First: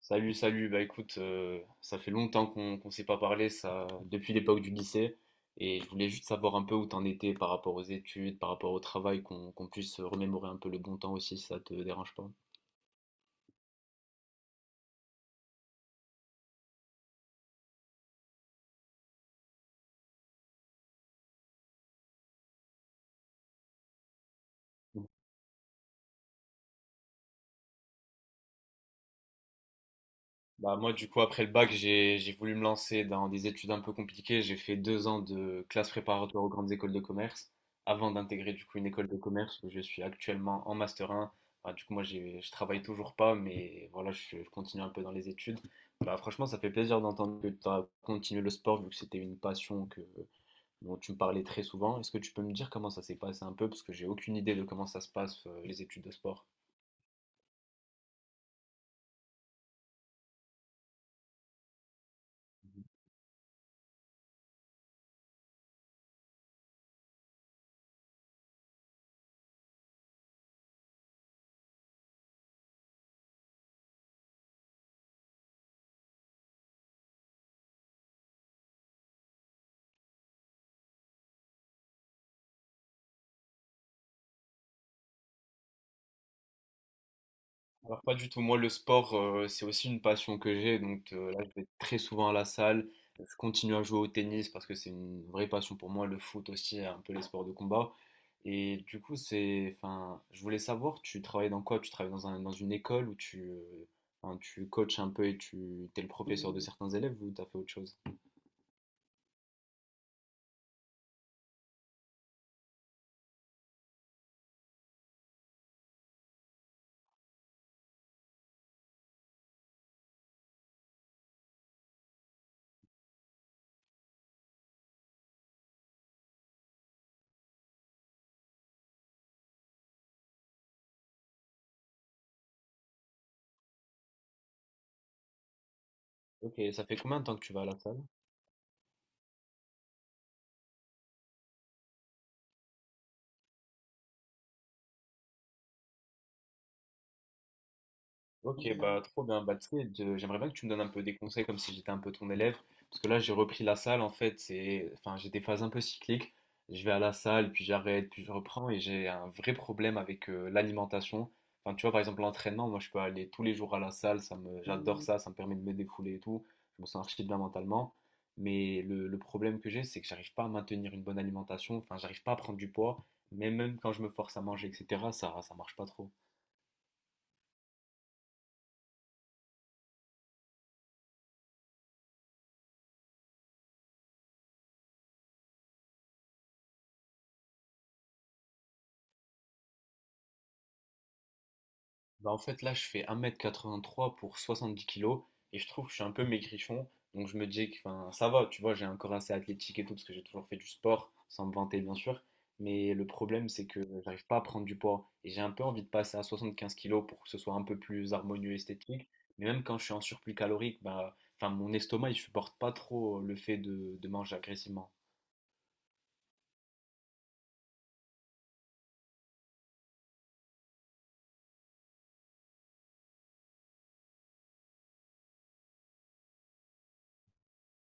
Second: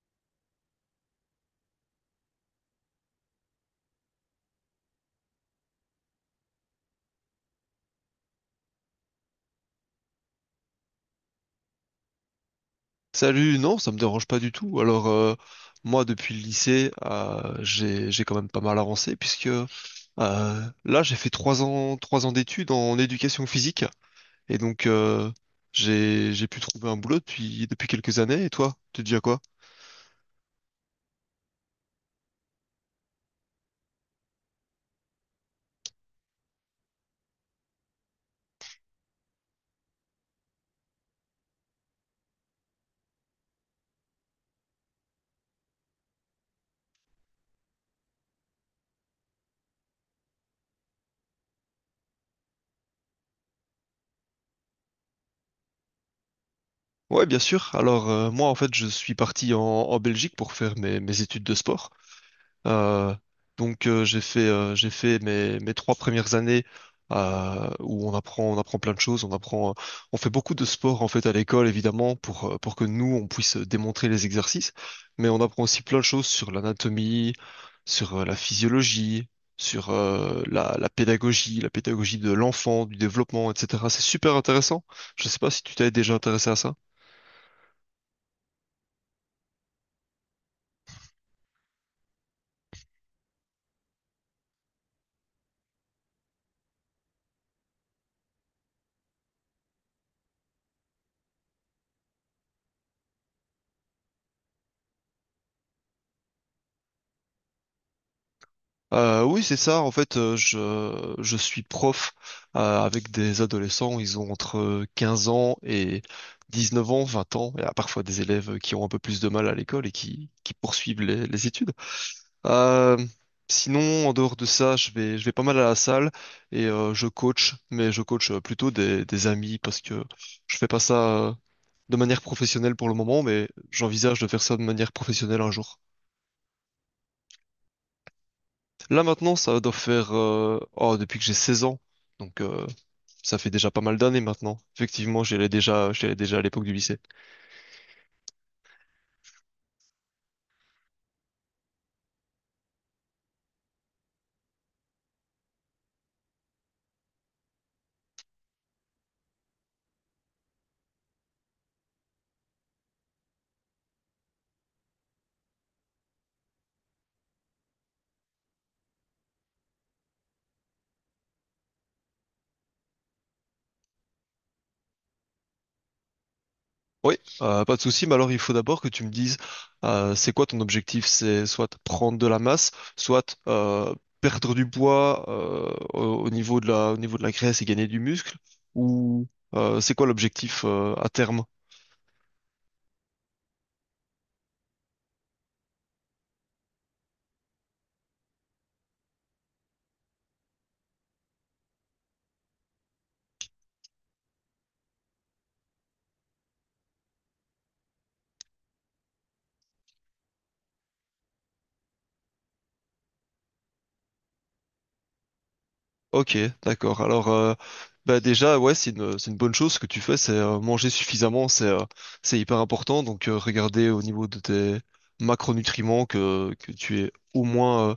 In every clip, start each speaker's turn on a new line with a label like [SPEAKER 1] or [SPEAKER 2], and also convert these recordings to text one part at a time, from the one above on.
[SPEAKER 1] Salut, salut. Bah écoute, ça fait longtemps qu'on s'est pas parlé, ça, depuis l'époque du lycée. Et je voulais juste savoir un peu où t'en étais par rapport aux études, par rapport au travail, qu'on puisse remémorer un peu le bon temps aussi, si ça te dérange pas.
[SPEAKER 2] Salut, non, ça me dérange pas du tout. Alors, moi, depuis le lycée, j'ai quand même pas mal avancé puisque là, j'ai fait 3 ans d'études en éducation physique et donc j'ai pu trouver un boulot depuis quelques années. Et toi, tu dis à quoi?
[SPEAKER 1] Bah moi, du coup, après le bac, j'ai voulu me lancer dans des études un peu compliquées. J'ai fait 2 ans de classe préparatoire aux grandes écoles de commerce avant d'intégrer, du coup, une école de commerce où je suis actuellement en master 1. Bah, du coup, moi j'ai je travaille toujours pas, mais voilà, je continue un peu dans les études. Bah, franchement, ça fait plaisir d'entendre que tu as continué le sport, vu que c'était une passion que dont tu me parlais très souvent. Est-ce que tu peux me dire comment ça s'est passé un peu, parce que j'ai aucune idée de comment ça se passe, les études de sport.
[SPEAKER 2] Ouais, bien sûr. Alors, moi, en fait, je suis parti en Belgique pour faire mes études de sport. Euh, donc j'ai fait mes trois premières années où on apprend plein de choses, on fait beaucoup de sport en fait à l'école évidemment pour que nous on puisse démontrer les exercices, mais on apprend aussi plein de choses sur l'anatomie, sur la physiologie, sur la pédagogie de l'enfant, du développement, etc. C'est super intéressant. Je sais pas si tu t'es déjà intéressé à ça.
[SPEAKER 1] Alors, pas du tout. Moi, le sport, c'est aussi une passion que j'ai. Donc, là, je vais très souvent à la salle. Je continue à jouer au tennis parce que c'est une vraie passion pour moi. Le foot aussi, et un peu les sports de combat. Et du coup, c'est, enfin, je voulais savoir, tu travailles dans quoi? Tu travailles dans dans une école où tu, enfin, tu coaches un peu et t'es le professeur de certains élèves, ou t'as fait autre chose?
[SPEAKER 2] Oui, c'est ça. En fait, je suis prof avec des adolescents. Ils ont entre 15 ans et 19 ans, 20 ans. Il y a parfois des élèves qui ont un peu plus de mal à l'école et qui poursuivent les études. Euh, Sinon, en dehors de ça, je vais pas mal à la salle et je coach, mais je coach plutôt des amis parce que je fais pas ça euh, de manière professionnelle pour le moment, mais j'envisage de faire ça de manière professionnelle un jour.
[SPEAKER 1] Ok, ça fait combien de temps que tu vas à la salle?
[SPEAKER 2] Là maintenant, ça doit faire depuis que j'ai 16 ans. Donc euh, Ça fait déjà pas mal d'années maintenant. Effectivement, j'y allais déjà à l'époque du lycée.
[SPEAKER 1] Ok, bah trop bien. Bah, tu sais, j'aimerais bien que tu me donnes un peu des conseils, comme si j'étais un peu ton élève. Parce que là, j'ai repris la salle, en fait. Enfin, j'ai des phases un peu cycliques. Je vais à la salle, puis j'arrête, puis je reprends. Et j'ai un vrai problème avec l'alimentation. Enfin, tu vois, par exemple, l'entraînement, moi je peux aller tous les jours à la salle. J'adore ça. Ça me permet de me défouler et tout. Je me sens archi bien mentalement. Mais le problème que j'ai, c'est que j'arrive pas à maintenir une bonne alimentation. Enfin, j'arrive pas à prendre du poids. Mais même quand je me force à manger, etc., ça marche pas trop.
[SPEAKER 2] Oui, pas de souci, mais alors il faut d'abord que tu me dises c'est quoi ton objectif? C'est soit prendre de la masse, soit perdre du poids au au niveau de au niveau de la graisse et gagner du muscle, ou c'est quoi l'objectif à terme?
[SPEAKER 1] Bah, en fait, là je fais 1,83 m pour 70 kilos et je trouve que je suis un peu maigrichon. Donc je me dis que, enfin, ça va, tu vois, j'ai un corps assez athlétique et tout, parce que j'ai toujours fait du sport, sans me vanter bien sûr. Mais le problème, c'est que j'arrive pas à prendre du poids et j'ai un peu envie de passer à 75 kilos pour que ce soit un peu plus harmonieux, esthétique. Mais même quand je suis en surplus calorique, bah enfin, mon estomac, il supporte pas trop le fait de manger agressivement.
[SPEAKER 2] Ok, d'accord. Alors, bah déjà, ouais, c'est une bonne chose. Ce que tu fais, c'est manger suffisamment, c'est hyper important. Donc, regardez au niveau de tes macronutriments que tu es au moins, euh,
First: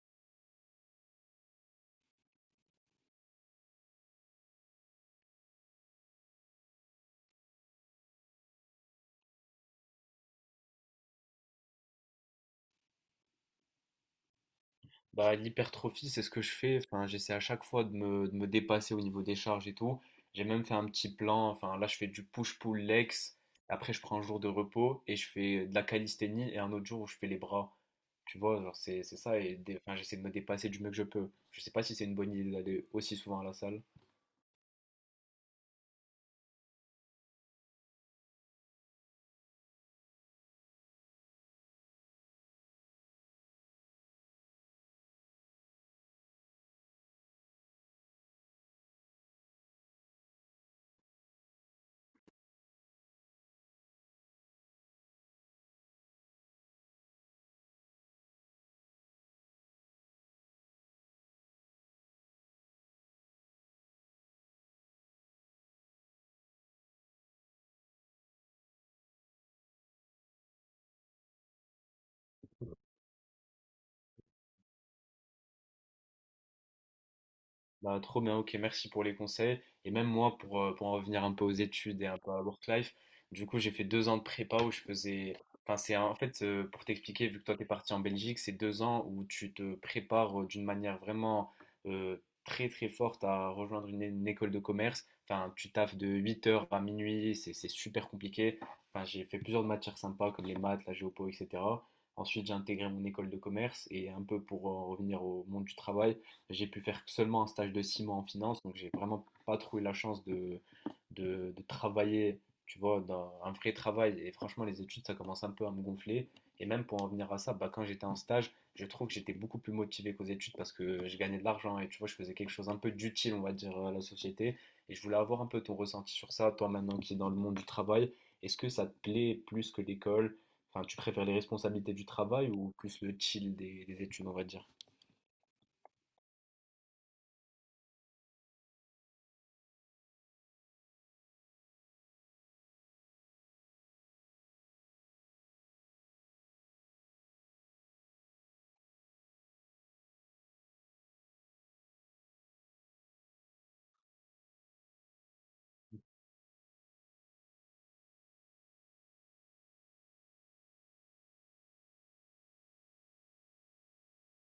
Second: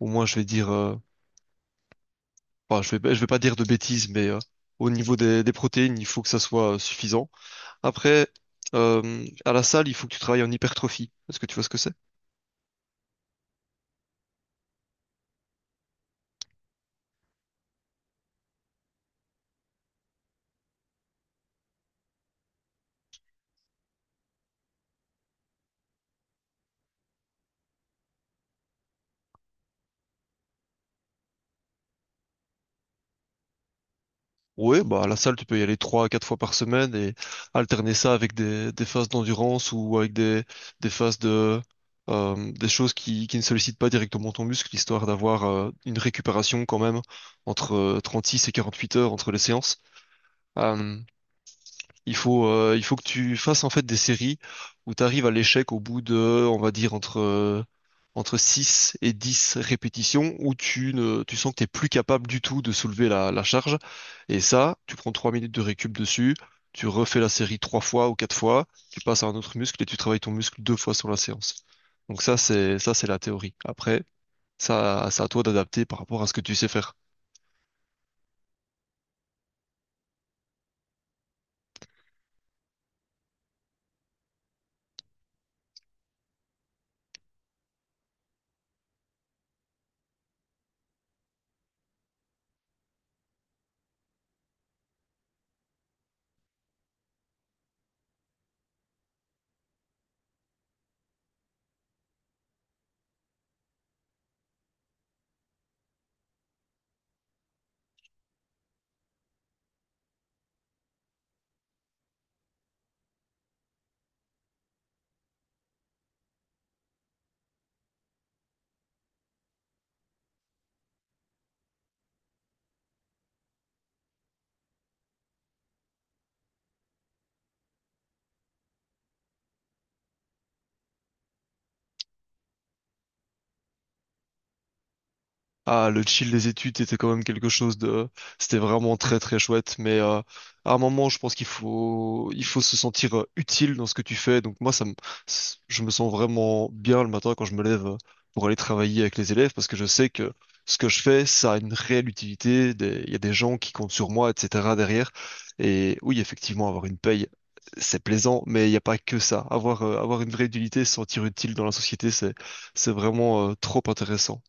[SPEAKER 2] au moins, je vais dire, je vais pas dire de bêtises, mais au niveau des protéines, il faut que ça soit suffisant. Après, à la salle, il faut que tu travailles en hypertrophie. Est-ce que tu vois ce que c'est?
[SPEAKER 1] Bah, l'hypertrophie, c'est ce que je fais. Enfin, j'essaie à chaque fois de me dépasser au niveau des charges et tout. J'ai même fait un petit plan. Enfin, là, je fais du push-pull legs. Après, je prends un jour de repos et je fais de la calisthénie, et un autre jour où je fais les bras. Tu vois, genre, c'est ça. Et enfin, j'essaie de me dépasser du mieux que je peux. Je sais pas si c'est une bonne idée d'aller aussi souvent à la salle.
[SPEAKER 2] Ouais, bah à la salle, tu peux y aller 3 à 4 fois par semaine et alterner ça avec des phases d'endurance ou avec des phases de des choses qui ne sollicitent pas directement ton muscle, histoire d'avoir une récupération quand même entre 36 et 48 heures entre les séances. Euh, il faut que tu fasses en fait des séries où tu arrives à l'échec au bout de, on va dire, entre 6 et 10 répétitions où tu ne, tu sens que t'es plus capable du tout de soulever la charge. Et ça, tu prends 3 minutes de récup dessus, tu refais la série 3 fois ou 4 fois, tu passes à un autre muscle et tu travailles ton muscle 2 fois sur la séance. Donc ça, c'est la théorie. Après, ça, c'est à toi d'adapter par rapport à ce que tu sais faire.
[SPEAKER 1] Bah, trop bien, ok, merci pour les conseils. Et même moi, pour en revenir un peu aux études et un peu à work life, du coup, j'ai fait 2 ans de prépa où je faisais. Enfin, c'est en fait, pour t'expliquer, vu que toi, t'es parti en Belgique, c'est 2 ans où tu te prépares, d'une manière vraiment, euh, très, très forte, à rejoindre une école de commerce. Enfin, tu taffes de 8 heures à minuit, c'est super compliqué. Enfin, j'ai fait plusieurs matières sympas comme les maths, la géopo, etc. Ensuite, j'ai intégré mon école de commerce, et un peu pour en revenir au monde du travail. J'ai pu faire seulement un stage de 6 mois en finance, donc j'ai vraiment pas trouvé la chance de travailler, tu vois, dans un vrai travail. Et franchement, les études, ça commence un peu à me gonfler. Et même pour en venir à ça, bah, quand j'étais en stage, je trouve que j'étais beaucoup plus motivé qu'aux études, parce que je gagnais de l'argent et, tu vois, je faisais quelque chose un peu d'utile, on va dire, à la société. Et je voulais avoir un peu ton ressenti sur ça, toi maintenant qui es dans le monde du travail. Est-ce que ça te plaît plus que l'école? Enfin, tu préfères les responsabilités du travail, ou plus le chill des études, on va dire?
[SPEAKER 2] Ah, le chill des études était quand même quelque chose de… C'était vraiment très très chouette, mais à un moment, je pense qu'il faut se sentir utile dans ce que tu fais. Donc moi, ça me… je me sens vraiment bien le matin quand je me lève pour aller travailler avec les élèves, parce que je sais que ce que je fais, ça a une réelle utilité. Il y a des gens qui comptent sur moi, etc. derrière. Et oui, effectivement, avoir une paye, c'est plaisant, mais il n'y a pas que ça. Avoir, avoir une vraie utilité, se sentir utile dans la société, c'est vraiment trop intéressant.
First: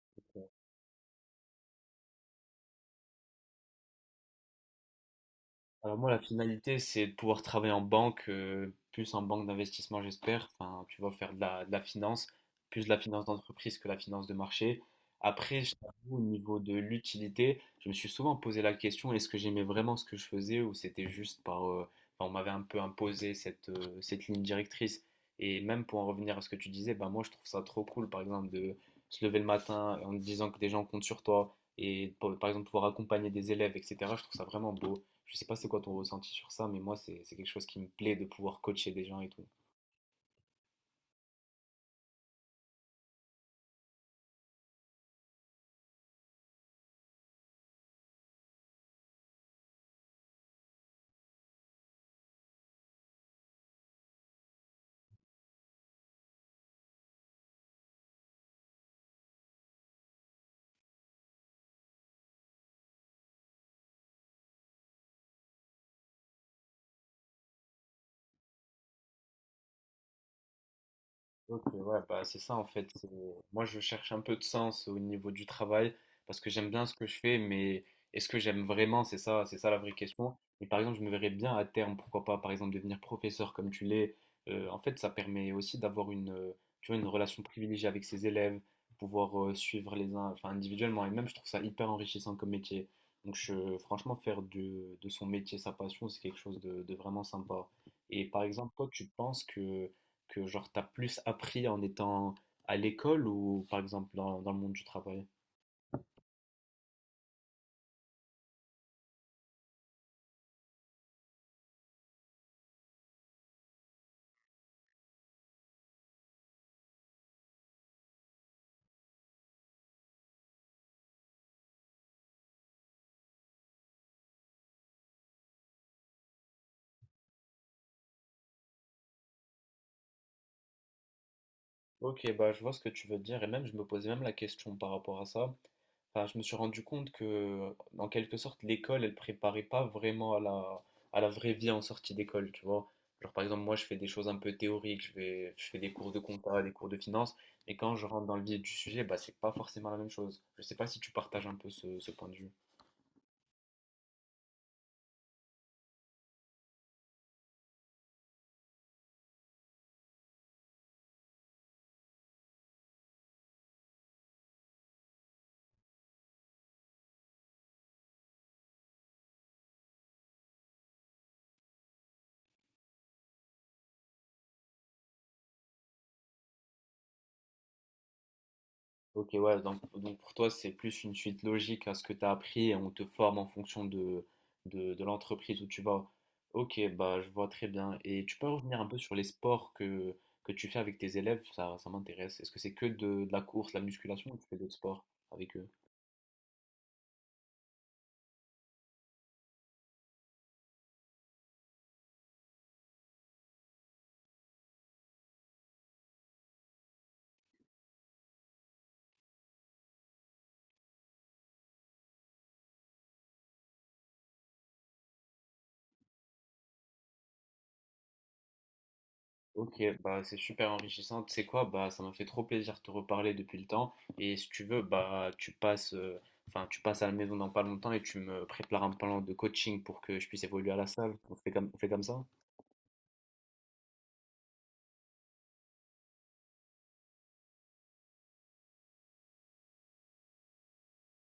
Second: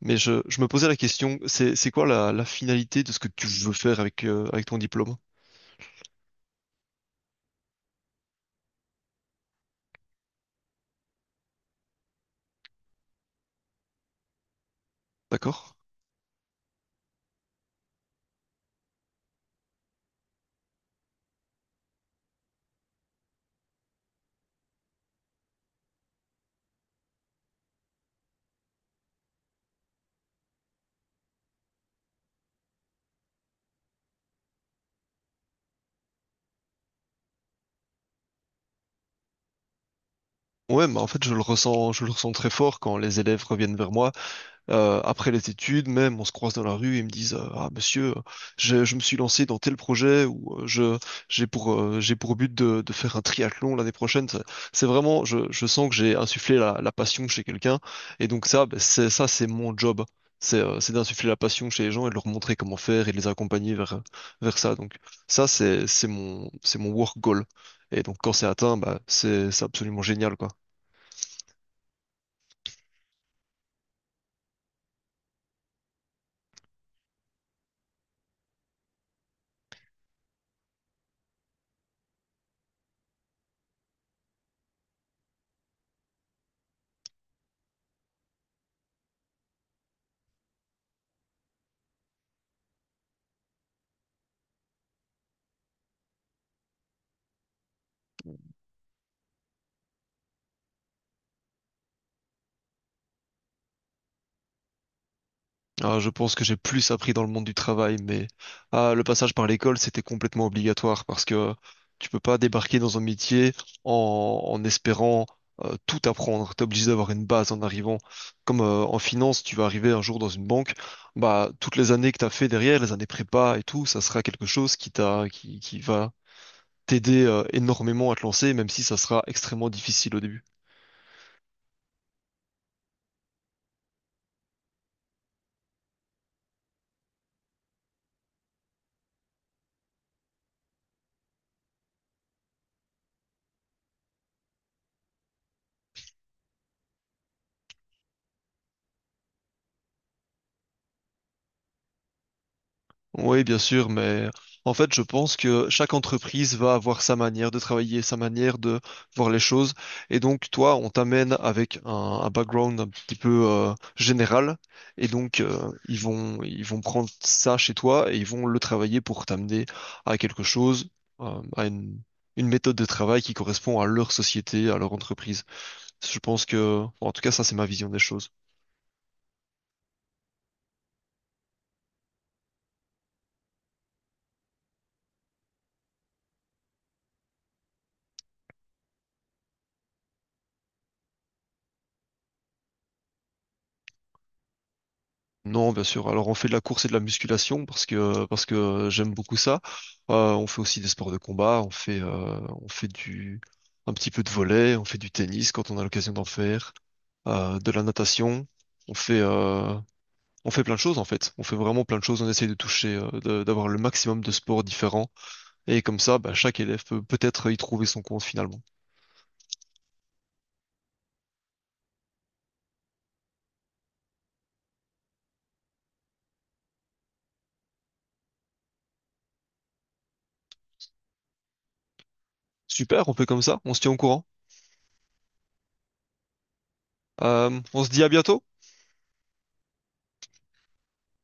[SPEAKER 2] Mais je me posais la question, c'est quoi la finalité de ce que tu veux faire avec, avec ton diplôme?
[SPEAKER 1] Alors moi, la finalité, c'est de pouvoir travailler en banque, plus en banque d'investissement, j'espère. Enfin, tu vas faire de de la finance, plus de la finance d'entreprise que la finance de marché. Après, je
[SPEAKER 2] D'accord?
[SPEAKER 1] t'avoue, au niveau de l'utilité, je me suis souvent posé la question, est-ce que j'aimais vraiment ce que je faisais, ou c'était juste enfin, on m'avait un peu imposé cette ligne directrice. Et même pour en revenir à ce que tu disais, bah moi, je trouve ça trop cool, par exemple, de se lever le matin en te disant que des gens comptent sur toi et, par exemple, pouvoir accompagner des élèves, etc. Je trouve ça vraiment beau. Je sais pas c'est quoi ton ressenti sur ça, mais moi, c'est quelque chose qui me plaît, de pouvoir coacher des gens et tout.
[SPEAKER 2] Ouais, mais en fait, je le ressens très fort quand les élèves reviennent vers moi. Après les études, même, on se croise dans la rue et ils me disent ah monsieur, je me suis lancé dans tel projet ou je j'ai pour but de faire un triathlon l'année prochaine. C'est vraiment, je sens que j'ai insufflé la passion chez quelqu'un et donc ça, ben, c'est mon job. C'est d'insuffler la passion chez les gens et de leur montrer comment faire et de les accompagner vers ça. Donc ça, c'est mon work goal. Et donc quand c'est atteint, bah c'est absolument génial quoi.
[SPEAKER 1] Ok, ouais, bah c'est ça en fait. Moi, je cherche un peu de sens au niveau du travail, parce que j'aime bien ce que je fais, mais est-ce que j'aime vraiment? C'est ça la vraie question. Et par exemple, je me verrais bien à terme, pourquoi pas, par exemple, devenir professeur comme tu l'es. En fait, ça permet aussi d'avoir tu vois, une relation privilégiée avec ses élèves, pouvoir, suivre les uns, enfin individuellement. Et même, je trouve ça hyper enrichissant comme métier. Donc, franchement, faire de son métier sa passion, c'est quelque chose de vraiment sympa. Et par exemple, toi, tu penses que genre t'as plus appris en étant à l'école, ou par exemple dans le monde du travail?
[SPEAKER 2] Ah, je pense que j'ai plus appris dans le monde du travail, mais ah, le passage par l'école, c'était complètement obligatoire parce que tu peux pas débarquer dans un métier en, en espérant tout apprendre. T'es obligé d'avoir une base en arrivant. Comme en finance, tu vas arriver un jour dans une banque, bah toutes les années que t'as fait derrière, les années prépa et tout, ça sera quelque chose qui qui va t'aider énormément à te lancer, même si ça sera extrêmement difficile au début.
[SPEAKER 1] Ok, bah je vois ce que tu veux dire, et même je me posais même la question par rapport à ça. Enfin, je me suis rendu compte que, en quelque sorte, l'école, elle préparait pas vraiment à à la vraie vie en sortie d'école, tu vois. Genre, par exemple, moi je fais des choses un peu théoriques, je fais des cours de compta, des cours de finance, mais quand je rentre dans le vif du sujet, bah c'est pas forcément la même chose. Je sais pas si tu partages un peu ce point de vue.
[SPEAKER 2] Oui, bien sûr, mais en fait, je pense que chaque entreprise va avoir sa manière de travailler, sa manière de voir les choses. Et donc, toi, on t'amène avec un background un petit peu général. Et donc, ils vont prendre ça chez toi et ils vont le travailler pour t'amener à quelque chose, à une méthode de travail qui correspond à leur société, à leur entreprise. Je pense que, bon, en tout cas, ça, c'est ma vision des choses.
[SPEAKER 1] Ok, ouais, donc, pour toi, c'est plus une suite logique à ce que tu as appris, et on te forme en fonction de l'entreprise où tu vas. Ok, bah je vois très bien. Et tu peux revenir un peu sur les sports que tu fais avec tes élèves, ça m'intéresse. Est-ce que c'est que de la course, la musculation, ou tu fais d'autres sports avec eux?
[SPEAKER 2] Non, bien sûr. Alors on fait de la course et de la musculation parce que j'aime beaucoup ça. On fait aussi des sports de combat. On fait du un petit peu de volley. On fait du tennis quand on a l'occasion d'en faire. De la natation. On fait euh, on fait plein de choses en fait. On fait vraiment plein de choses. On essaye de d'avoir le maximum de sports différents et comme ça, bah, chaque élève peut peut-être y trouver son compte finalement.
[SPEAKER 1] Ok, bah c'est super enrichissant. Tu sais quoi, bah ça m'a fait trop plaisir de te reparler depuis le temps. Et si tu veux, bah tu passes, enfin, tu passes à la maison dans pas longtemps et tu me prépares un plan de coaching pour que je puisse évoluer à la salle. On fait comme ça?
[SPEAKER 2] Super, on fait comme ça, on se tient au courant. On se dit à bientôt.